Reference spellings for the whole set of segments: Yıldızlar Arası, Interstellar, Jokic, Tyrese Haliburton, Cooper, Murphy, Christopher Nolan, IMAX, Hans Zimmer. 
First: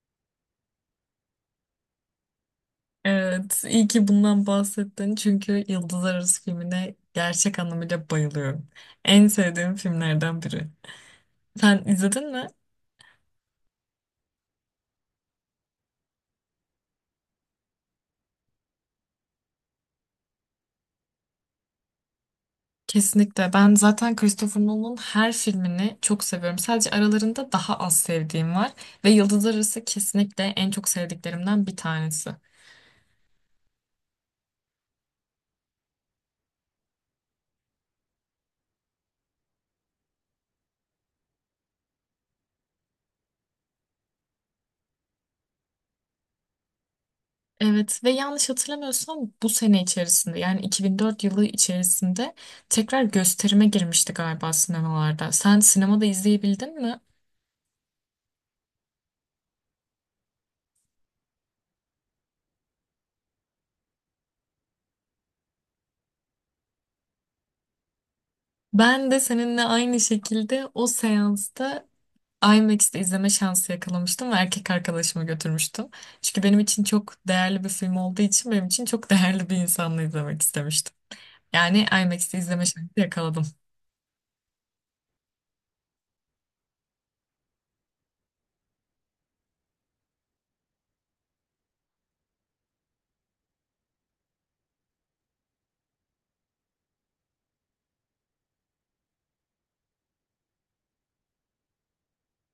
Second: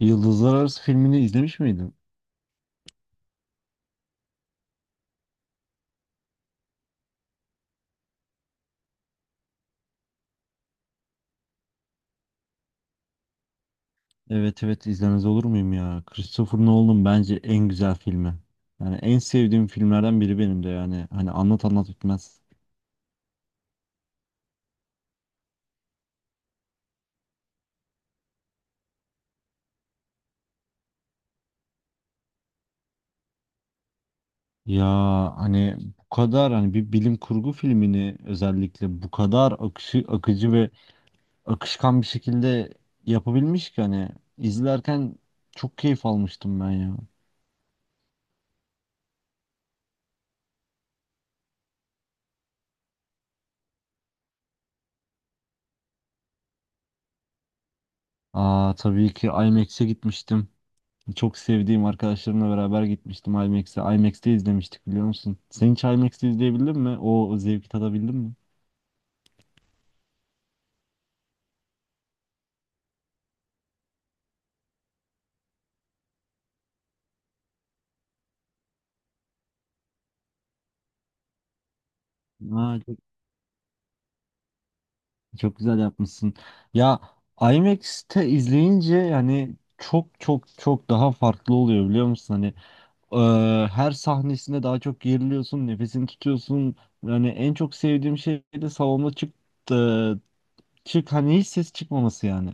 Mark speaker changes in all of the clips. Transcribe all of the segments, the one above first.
Speaker 1: Yıldızlar Arası filmini izlemiş miydin?
Speaker 2: Evet, iyi ki bundan bahsettin çünkü Yıldızlar Arası filmine gerçek anlamıyla bayılıyorum. En sevdiğim filmlerden biri. Sen izledin mi?
Speaker 1: Evet evet izlemez olur muyum ya? Christopher Nolan'ın bence en güzel filmi. Yani en sevdiğim filmlerden biri benim de yani. Hani anlat anlat bitmez.
Speaker 2: Kesinlikle. Ben zaten Christopher Nolan'ın her filmini çok seviyorum. Sadece aralarında daha az sevdiğim var ve Yıldızlar Arası kesinlikle en çok sevdiklerimden bir tanesi.
Speaker 1: Ya hani bu kadar hani bir bilim kurgu filmini özellikle bu kadar akışı, akıcı ve akışkan bir şekilde yapabilmiş ki hani izlerken çok keyif almıştım ben ya.
Speaker 2: Evet ve yanlış hatırlamıyorsam bu sene içerisinde yani 2004 yılı içerisinde tekrar gösterime girmişti galiba sinemalarda. Sen sinemada izleyebildin mi?
Speaker 1: Aa, tabii ki IMAX'e gitmiştim. Çok sevdiğim arkadaşlarımla beraber gitmiştim IMAX'e. IMAX'te izlemiştik biliyor musun? Sen hiç IMAX'te izleyebildin mi? O zevki tadabildin mi?
Speaker 2: Ben de seninle aynı şekilde o seansta IMAX'te izleme şansı yakalamıştım ve erkek arkadaşımı götürmüştüm. Çünkü benim için çok değerli bir film olduğu için benim için çok değerli bir insanla izlemek istemiştim. Yani IMAX'te izleme
Speaker 1: Aa,
Speaker 2: şansı yakaladım.
Speaker 1: çok güzel yapmışsın. Ya IMAX'te izleyince yani çok çok çok daha farklı oluyor biliyor musun? Hani her sahnesinde daha çok geriliyorsun, nefesini tutuyorsun. Yani en çok sevdiğim şey de salonda e, çık hani hiç ses çıkmaması yani.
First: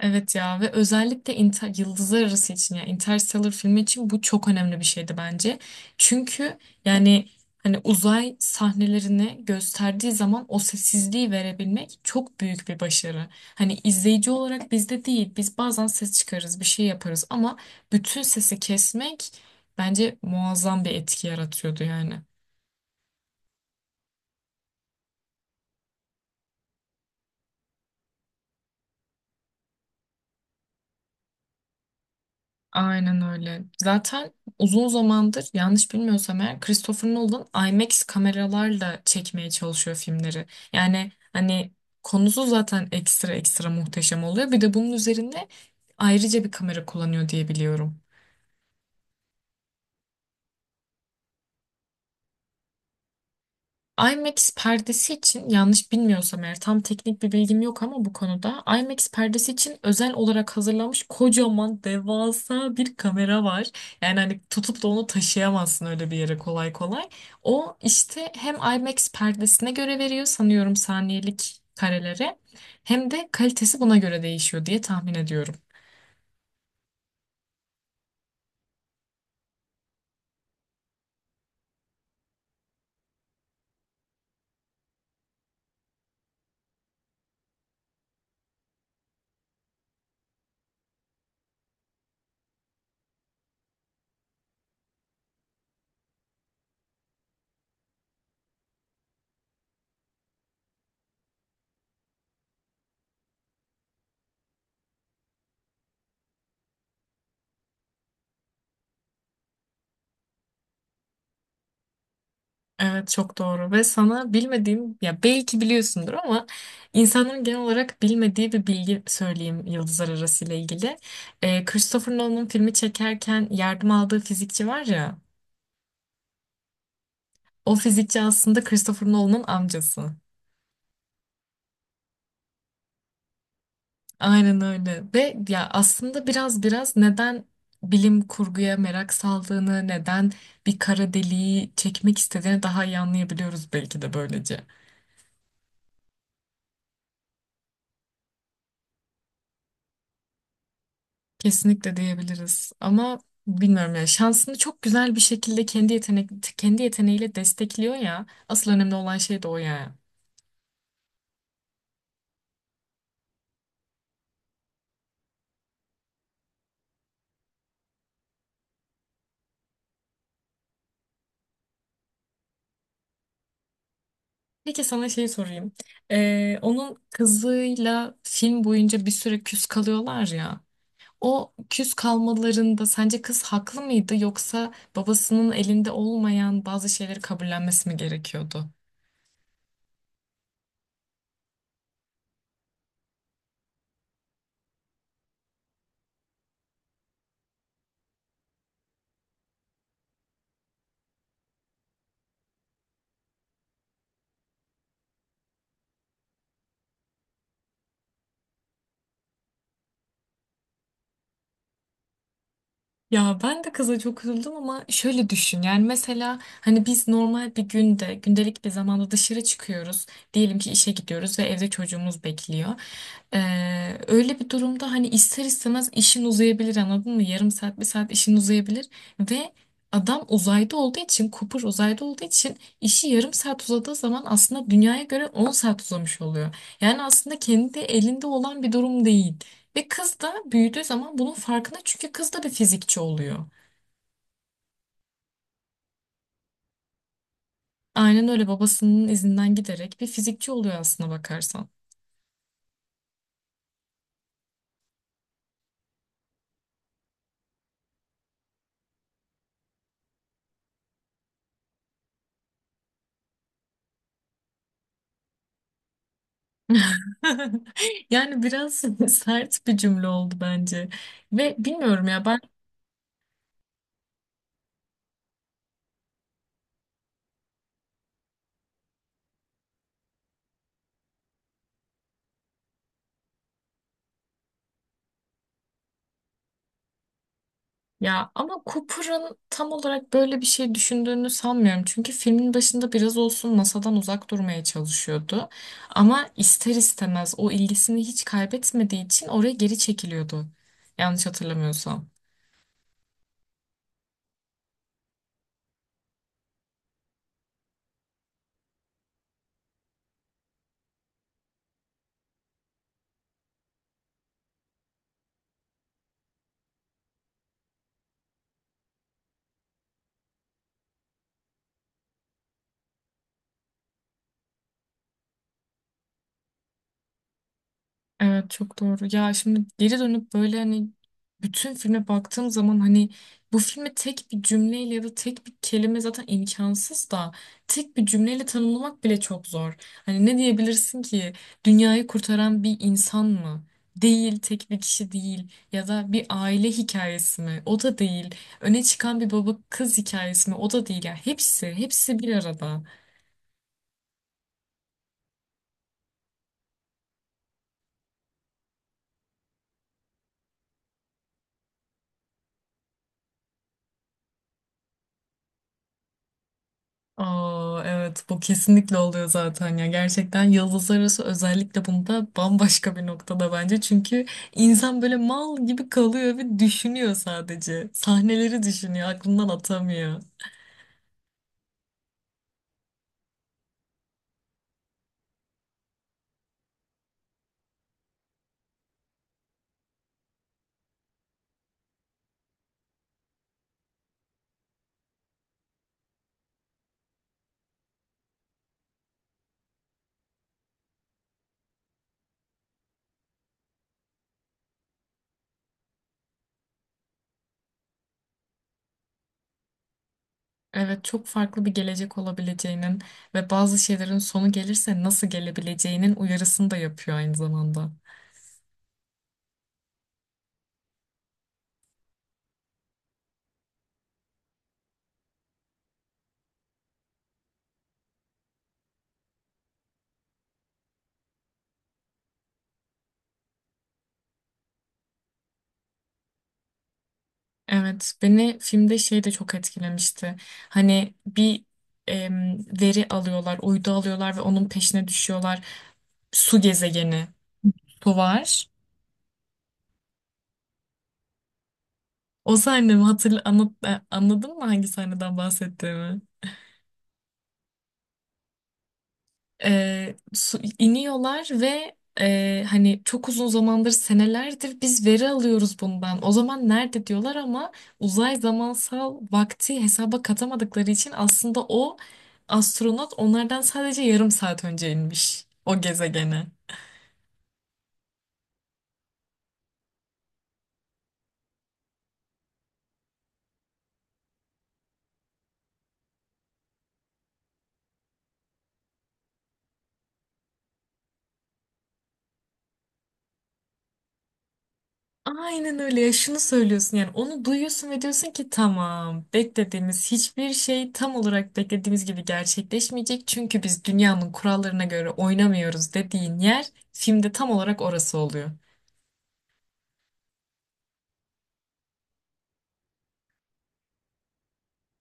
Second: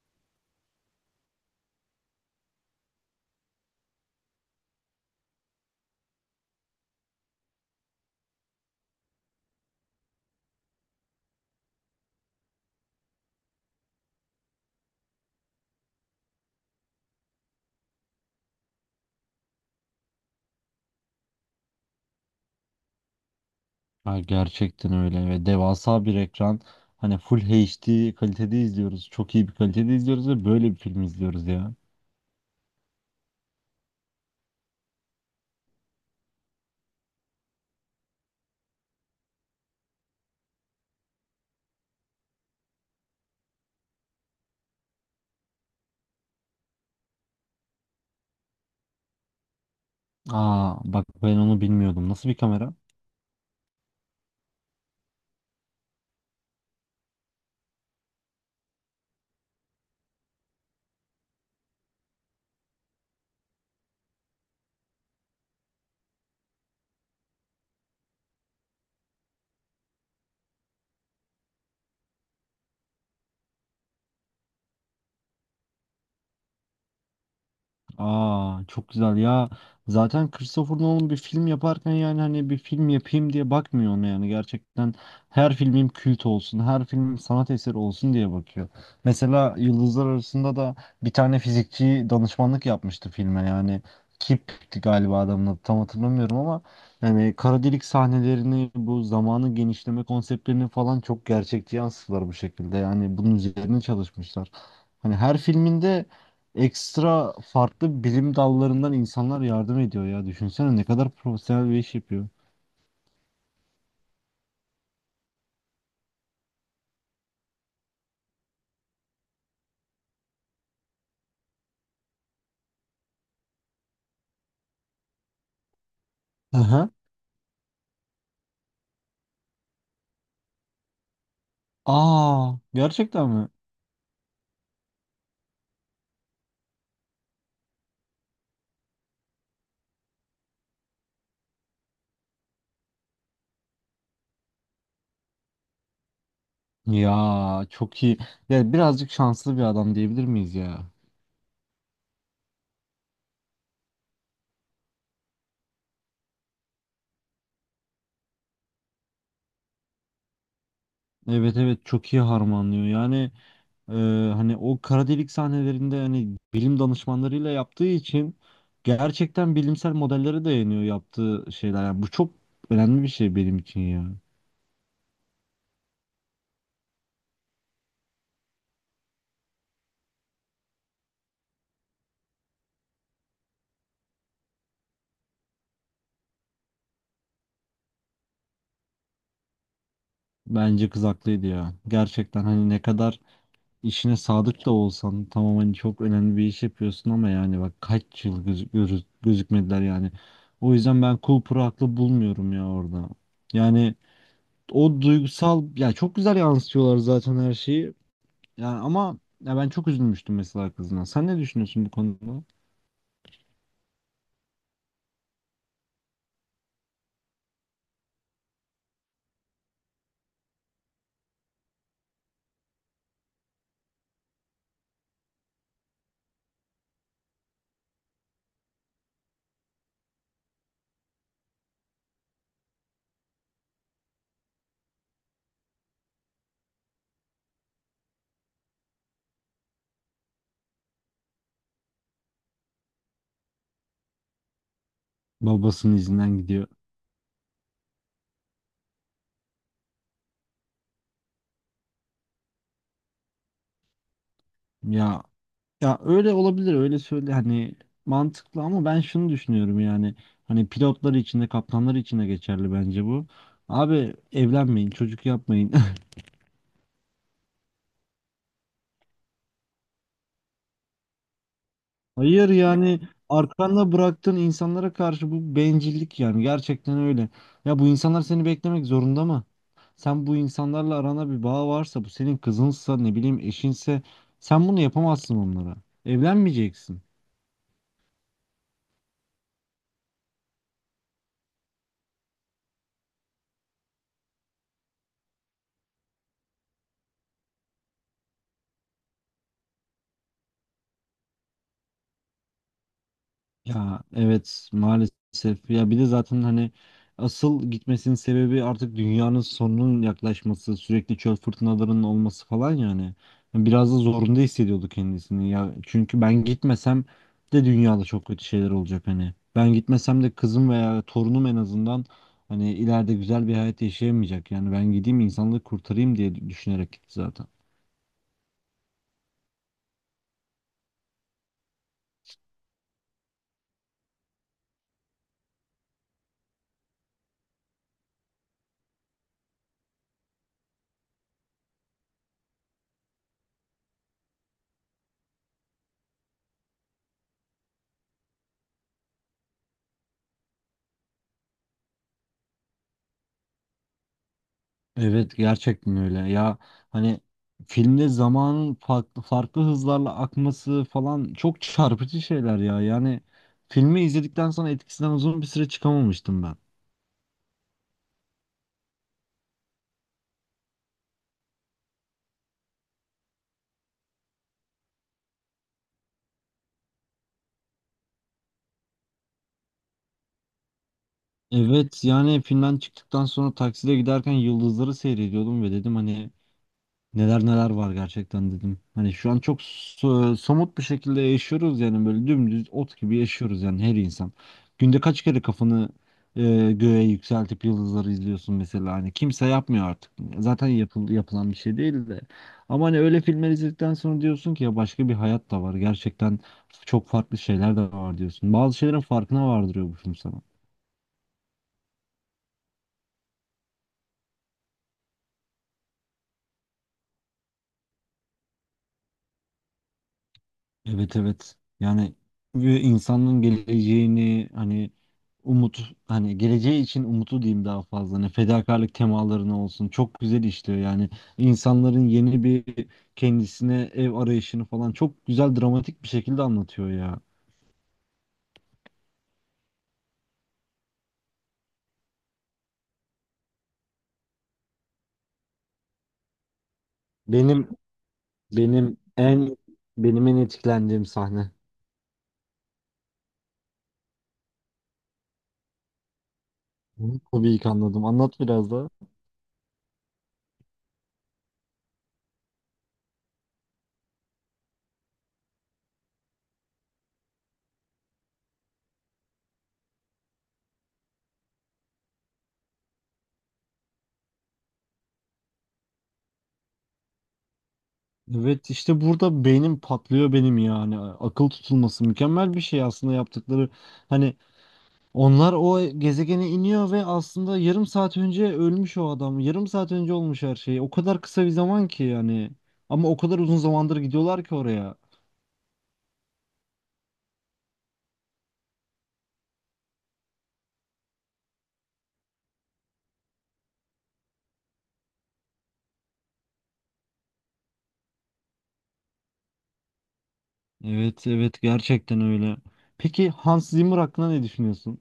Speaker 2: Evet ya, ve özellikle Yıldızlar Arası için, ya Interstellar filmi için, bu çok önemli bir şeydi bence. Çünkü yani hani uzay sahnelerini gösterdiği zaman o sessizliği verebilmek çok büyük bir başarı. Hani izleyici olarak bizde değil, biz bazen ses çıkarırız, bir şey yaparız, ama bütün sesi kesmek bence muazzam bir etki yaratıyordu yani.
Speaker 1: Ha, gerçekten öyle ve devasa bir ekran. Hani full HD kalitede izliyoruz. Çok iyi bir kalitede izliyoruz ve böyle bir film izliyoruz ya.
Speaker 2: Aynen öyle. Zaten uzun zamandır, yanlış bilmiyorsam eğer, Christopher Nolan IMAX kameralarla çekmeye çalışıyor filmleri. Yani hani konusu zaten ekstra ekstra muhteşem oluyor. Bir de bunun üzerine ayrıca bir kamera kullanıyor diye biliyorum.
Speaker 1: Aa, bak ben onu bilmiyordum. Nasıl bir kamera?
Speaker 2: IMAX perdesi için, yanlış bilmiyorsam eğer, tam teknik bir bilgim yok ama bu konuda, IMAX perdesi için özel olarak hazırlanmış kocaman devasa bir kamera var. Yani hani tutup da onu taşıyamazsın öyle bir yere kolay kolay. O işte hem IMAX perdesine göre veriyor sanıyorum saniyelik karelere, hem de kalitesi buna göre değişiyor diye tahmin ediyorum.
Speaker 1: Aa, çok güzel ya. Zaten Christopher Nolan bir film yaparken yani hani bir film yapayım diye bakmıyor ona yani. Gerçekten her filmim kült olsun, her filmim sanat eseri olsun diye bakıyor. Mesela Yıldızlar Arasında da bir tane fizikçi danışmanlık yapmıştı filme yani. Kip'ti galiba adamın adı tam hatırlamıyorum ama yani kara delik sahnelerini bu zamanı genişleme konseptlerini falan çok gerçekçi yansıttılar bu şekilde. Yani bunun üzerine çalışmışlar. Hani her filminde ekstra farklı bilim dallarından insanlar yardım ediyor ya. Düşünsene ne kadar profesyonel bir iş yapıyor.
Speaker 2: Evet çok doğru. Ve sana bilmediğim, ya belki biliyorsundur ama, insanların genel olarak bilmediği bir bilgi söyleyeyim Yıldızlar Arası ile ilgili. Christopher Nolan'ın filmi çekerken yardım aldığı fizikçi var ya,
Speaker 1: Aha.
Speaker 2: o fizikçi aslında Christopher Nolan'ın amcası.
Speaker 1: Aa, gerçekten mi?
Speaker 2: Aynen öyle. Ve ya aslında biraz neden bilim kurguya merak saldığını, neden bir kara deliği çekmek istediğini daha iyi anlayabiliyoruz belki de böylece.
Speaker 1: Ya çok iyi. Ya birazcık şanslı bir adam diyebilir miyiz ya?
Speaker 2: Kesinlikle diyebiliriz ama, bilmiyorum ya, şansını çok güzel bir şekilde kendi yeteneğiyle destekliyor ya, asıl önemli olan şey de o ya.
Speaker 1: Evet evet çok iyi harmanlıyor. Yani e, hani o kara delik sahnelerinde hani bilim danışmanlarıyla yaptığı için gerçekten bilimsel modellere dayanıyor yaptığı şeyler. Yani bu çok önemli bir şey benim için ya.
Speaker 2: Peki sana şeyi sorayım. Onun kızıyla film boyunca bir süre küs kalıyorlar ya. O küs kalmalarında sence kız haklı mıydı, yoksa babasının elinde olmayan bazı şeyleri kabullenmesi mi gerekiyordu?
Speaker 1: Bence kız haklıydı ya. Gerçekten hani ne kadar işine sadık da olsan tamam hani çok önemli bir iş yapıyorsun ama yani bak kaç yıl gözükmediler yani. O yüzden ben Cooper'ı haklı bulmuyorum ya orada. Yani o duygusal ya çok güzel yansıtıyorlar zaten her şeyi. Yani ama ya ben çok üzülmüştüm mesela kızına. Sen ne düşünüyorsun bu konuda?
Speaker 2: Ya ben de kıza çok üzüldüm ama şöyle düşün, yani mesela hani biz normal bir günde, gündelik bir zamanda dışarı çıkıyoruz, diyelim ki işe gidiyoruz ve evde çocuğumuz bekliyor. Öyle bir durumda hani ister istemez işin uzayabilir, anladın mı? Yarım saat, bir saat işin uzayabilir ve adam uzayda olduğu için, Cooper uzayda olduğu için, işi 0,5 saat uzadığı zaman aslında dünyaya göre 10 saat uzamış oluyor. Yani aslında kendi elinde olan bir durum değil. Ve kız da büyüdüğü zaman bunun farkında, çünkü kız da bir fizikçi oluyor.
Speaker 1: Babasının izinden gidiyor.
Speaker 2: Aynen öyle, babasının izinden giderek bir fizikçi oluyor aslına bakarsan.
Speaker 1: Ya Ya öyle olabilir öyle söyle hani mantıklı ama ben şunu düşünüyorum yani hani pilotlar için de kaptanlar için de geçerli bence bu. Abi evlenmeyin çocuk yapmayın.
Speaker 2: Yani biraz sert bir cümle oldu bence. Ve bilmiyorum ya.
Speaker 1: Hayır yani arkanda bıraktığın insanlara karşı bu bencillik yani gerçekten öyle. Ya bu insanlar seni beklemek zorunda mı? Sen bu insanlarla arana bir bağ varsa bu senin kızınsa ne bileyim eşinse sen bunu yapamazsın onlara. Evlenmeyeceksin.
Speaker 2: Ya ama Cooper'ın tam olarak böyle bir şey düşündüğünü sanmıyorum. Çünkü filmin başında biraz olsun masadan uzak durmaya çalışıyordu. Ama ister istemez o ilgisini hiç kaybetmediği için oraya geri çekiliyordu. Yanlış hatırlamıyorsam.
Speaker 1: Ya evet maalesef ya bir de zaten hani asıl gitmesinin sebebi artık dünyanın sonunun yaklaşması sürekli çöl fırtınalarının olması falan yani. Hani, biraz da zorunda hissediyordu kendisini ya çünkü ben gitmesem de dünyada çok kötü şeyler olacak hani ben gitmesem de kızım veya torunum en azından hani ileride güzel bir hayat yaşayamayacak yani ben gideyim insanlığı kurtarayım diye düşünerek gitti zaten.
Speaker 2: Evet çok doğru. Ya şimdi geri dönüp böyle, hani bütün filme baktığım zaman, hani bu filmi tek bir cümleyle ya da tek bir kelime, zaten imkansız da, tek bir cümleyle tanımlamak bile çok zor. Hani ne diyebilirsin ki? Dünyayı kurtaran bir insan mı? Değil, tek bir kişi değil. Ya da bir aile hikayesi mi? O da değil. Öne çıkan bir baba kız hikayesi mi? O da değil. Ya hepsi, hepsi bir arada.
Speaker 1: Evet gerçekten öyle ya hani filmde zamanın farklı farklı hızlarla akması falan çok çarpıcı şeyler ya yani filmi izledikten sonra etkisinden uzun bir süre çıkamamıştım ben.
Speaker 2: Aa, evet, bu kesinlikle oluyor zaten ya. Gerçekten Yıldızlar Arası özellikle bunda bambaşka bir noktada bence, çünkü insan böyle mal gibi kalıyor ve düşünüyor, sadece sahneleri düşünüyor, aklından atamıyor.
Speaker 1: Evet yani filmden çıktıktan sonra takside giderken yıldızları seyrediyordum ve dedim hani neler neler var gerçekten dedim. Hani şu an çok somut bir şekilde yaşıyoruz yani böyle dümdüz ot gibi yaşıyoruz yani her insan. Günde kaç kere kafanı e, göğe yükseltip yıldızları izliyorsun mesela hani kimse yapmıyor artık. Zaten yapılan bir şey değil de. Ama hani öyle filmler izledikten sonra diyorsun ki ya başka bir hayat da var. Gerçekten çok farklı şeyler de var diyorsun. Bazı şeylerin farkına vardırıyor bu film sana.
Speaker 2: Evet, çok farklı bir gelecek olabileceğinin ve bazı şeylerin sonu gelirse nasıl gelebileceğinin uyarısını da yapıyor aynı zamanda.
Speaker 1: Evet evet. Yani ve insanın geleceğini hani umut hani geleceği için umutu diyeyim daha fazla. Hani fedakarlık temalarını olsun. Çok güzel işliyor yani. İnsanların yeni bir kendisine ev arayışını falan çok güzel dramatik bir şekilde anlatıyor ya.
Speaker 2: Evet, beni filmde şey de çok etkilemişti. Hani bir veri alıyorlar, uydu alıyorlar ve onun peşine düşüyorlar. Su gezegeni,
Speaker 1: Benim
Speaker 2: su var.
Speaker 1: benim en benim en etkilendiğim sahne.
Speaker 2: O sahne mi? Hatırla, anlat, anladın mı hangi sahneden bahsettiğimi?
Speaker 1: Bunu tabii ki anladım. Anlat biraz daha.
Speaker 2: İniyorlar ve hani çok uzun zamandır, senelerdir biz veri alıyoruz bundan, o zaman nerede diyorlar, ama uzay zamansal vakti hesaba katamadıkları için aslında o astronot onlardan sadece yarım saat önce inmiş o gezegene.
Speaker 1: Evet işte burada beynim patlıyor benim yani. Akıl tutulması mükemmel bir şey aslında yaptıkları. Hani onlar o gezegene iniyor ve aslında yarım saat önce ölmüş o adam. Yarım saat önce olmuş her şey. O kadar kısa bir zaman ki yani. Ama o kadar uzun zamandır gidiyorlar ki oraya.
Speaker 2: Aynen öyle ya. Şunu söylüyorsun yani, onu duyuyorsun ve diyorsun ki, tamam, beklediğimiz hiçbir şey tam olarak beklediğimiz gibi gerçekleşmeyecek, çünkü biz dünyanın kurallarına göre oynamıyoruz, dediğin yer filmde tam olarak orası oluyor.
Speaker 1: Evet, evet gerçekten öyle. Peki Hans Zimmer hakkında ne düşünüyorsun?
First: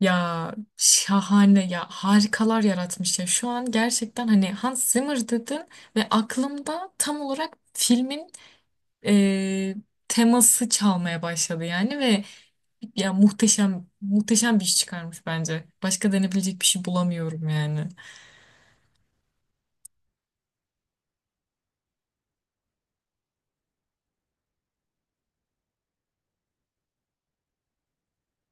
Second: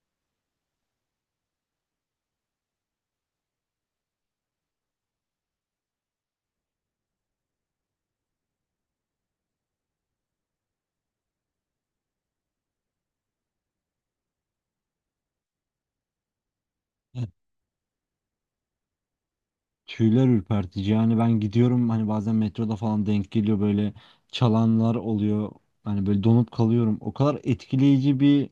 Speaker 2: Ya şahane ya, harikalar yaratmış ya. Şu an gerçekten, hani Hans Zimmer dedin ve aklımda tam olarak filmin eee, teması çalmaya başladı yani. Ve ya muhteşem, muhteşem bir iş çıkarmış bence. Başka denebilecek bir şey
Speaker 1: Evet.
Speaker 2: bulamıyorum yani.
Speaker 1: Tüyler ürpertici. Yani ben gidiyorum hani bazen metroda falan denk geliyor, böyle çalanlar oluyor. Hani böyle donup kalıyorum. O kadar etkileyici bir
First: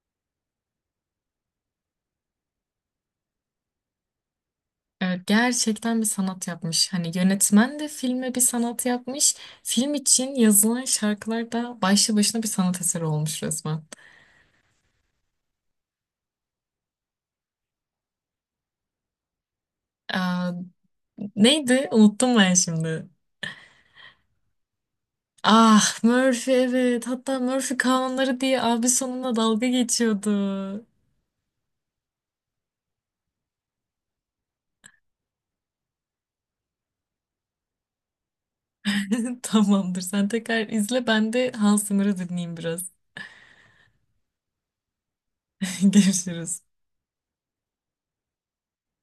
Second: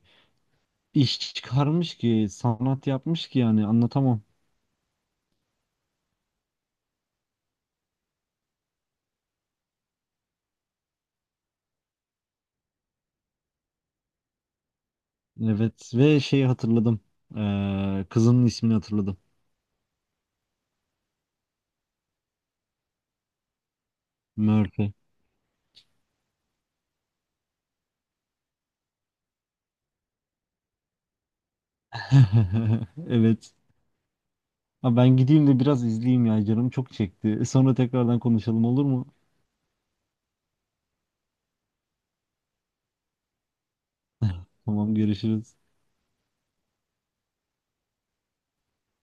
Speaker 1: iş çıkarmış ki, sanat yapmış ki yani anlatamam.
Speaker 2: Evet, gerçekten bir sanat yapmış. Hani yönetmen de filme bir sanat yapmış. Film için yazılan şarkılar da başlı başına bir sanat eseri olmuş resmen.
Speaker 1: Evet ve şeyi hatırladım. Kızının ismini hatırladım.
Speaker 2: Aa, neydi? Unuttum ben şimdi.
Speaker 1: Murphy.
Speaker 2: Ah, Murphy, evet. Hatta Murphy kanunları diye abi sonuna dalga geçiyordu.
Speaker 1: Evet. Ha, ben gideyim de biraz izleyeyim ya canım çok çekti. Sonra tekrardan konuşalım, olur mu?
Speaker 2: Tamamdır. Sen tekrar izle. Ben de Hans Zimmer'ı dinleyeyim biraz.
Speaker 1: Tamam görüşürüz.
Speaker 2: Görüşürüz.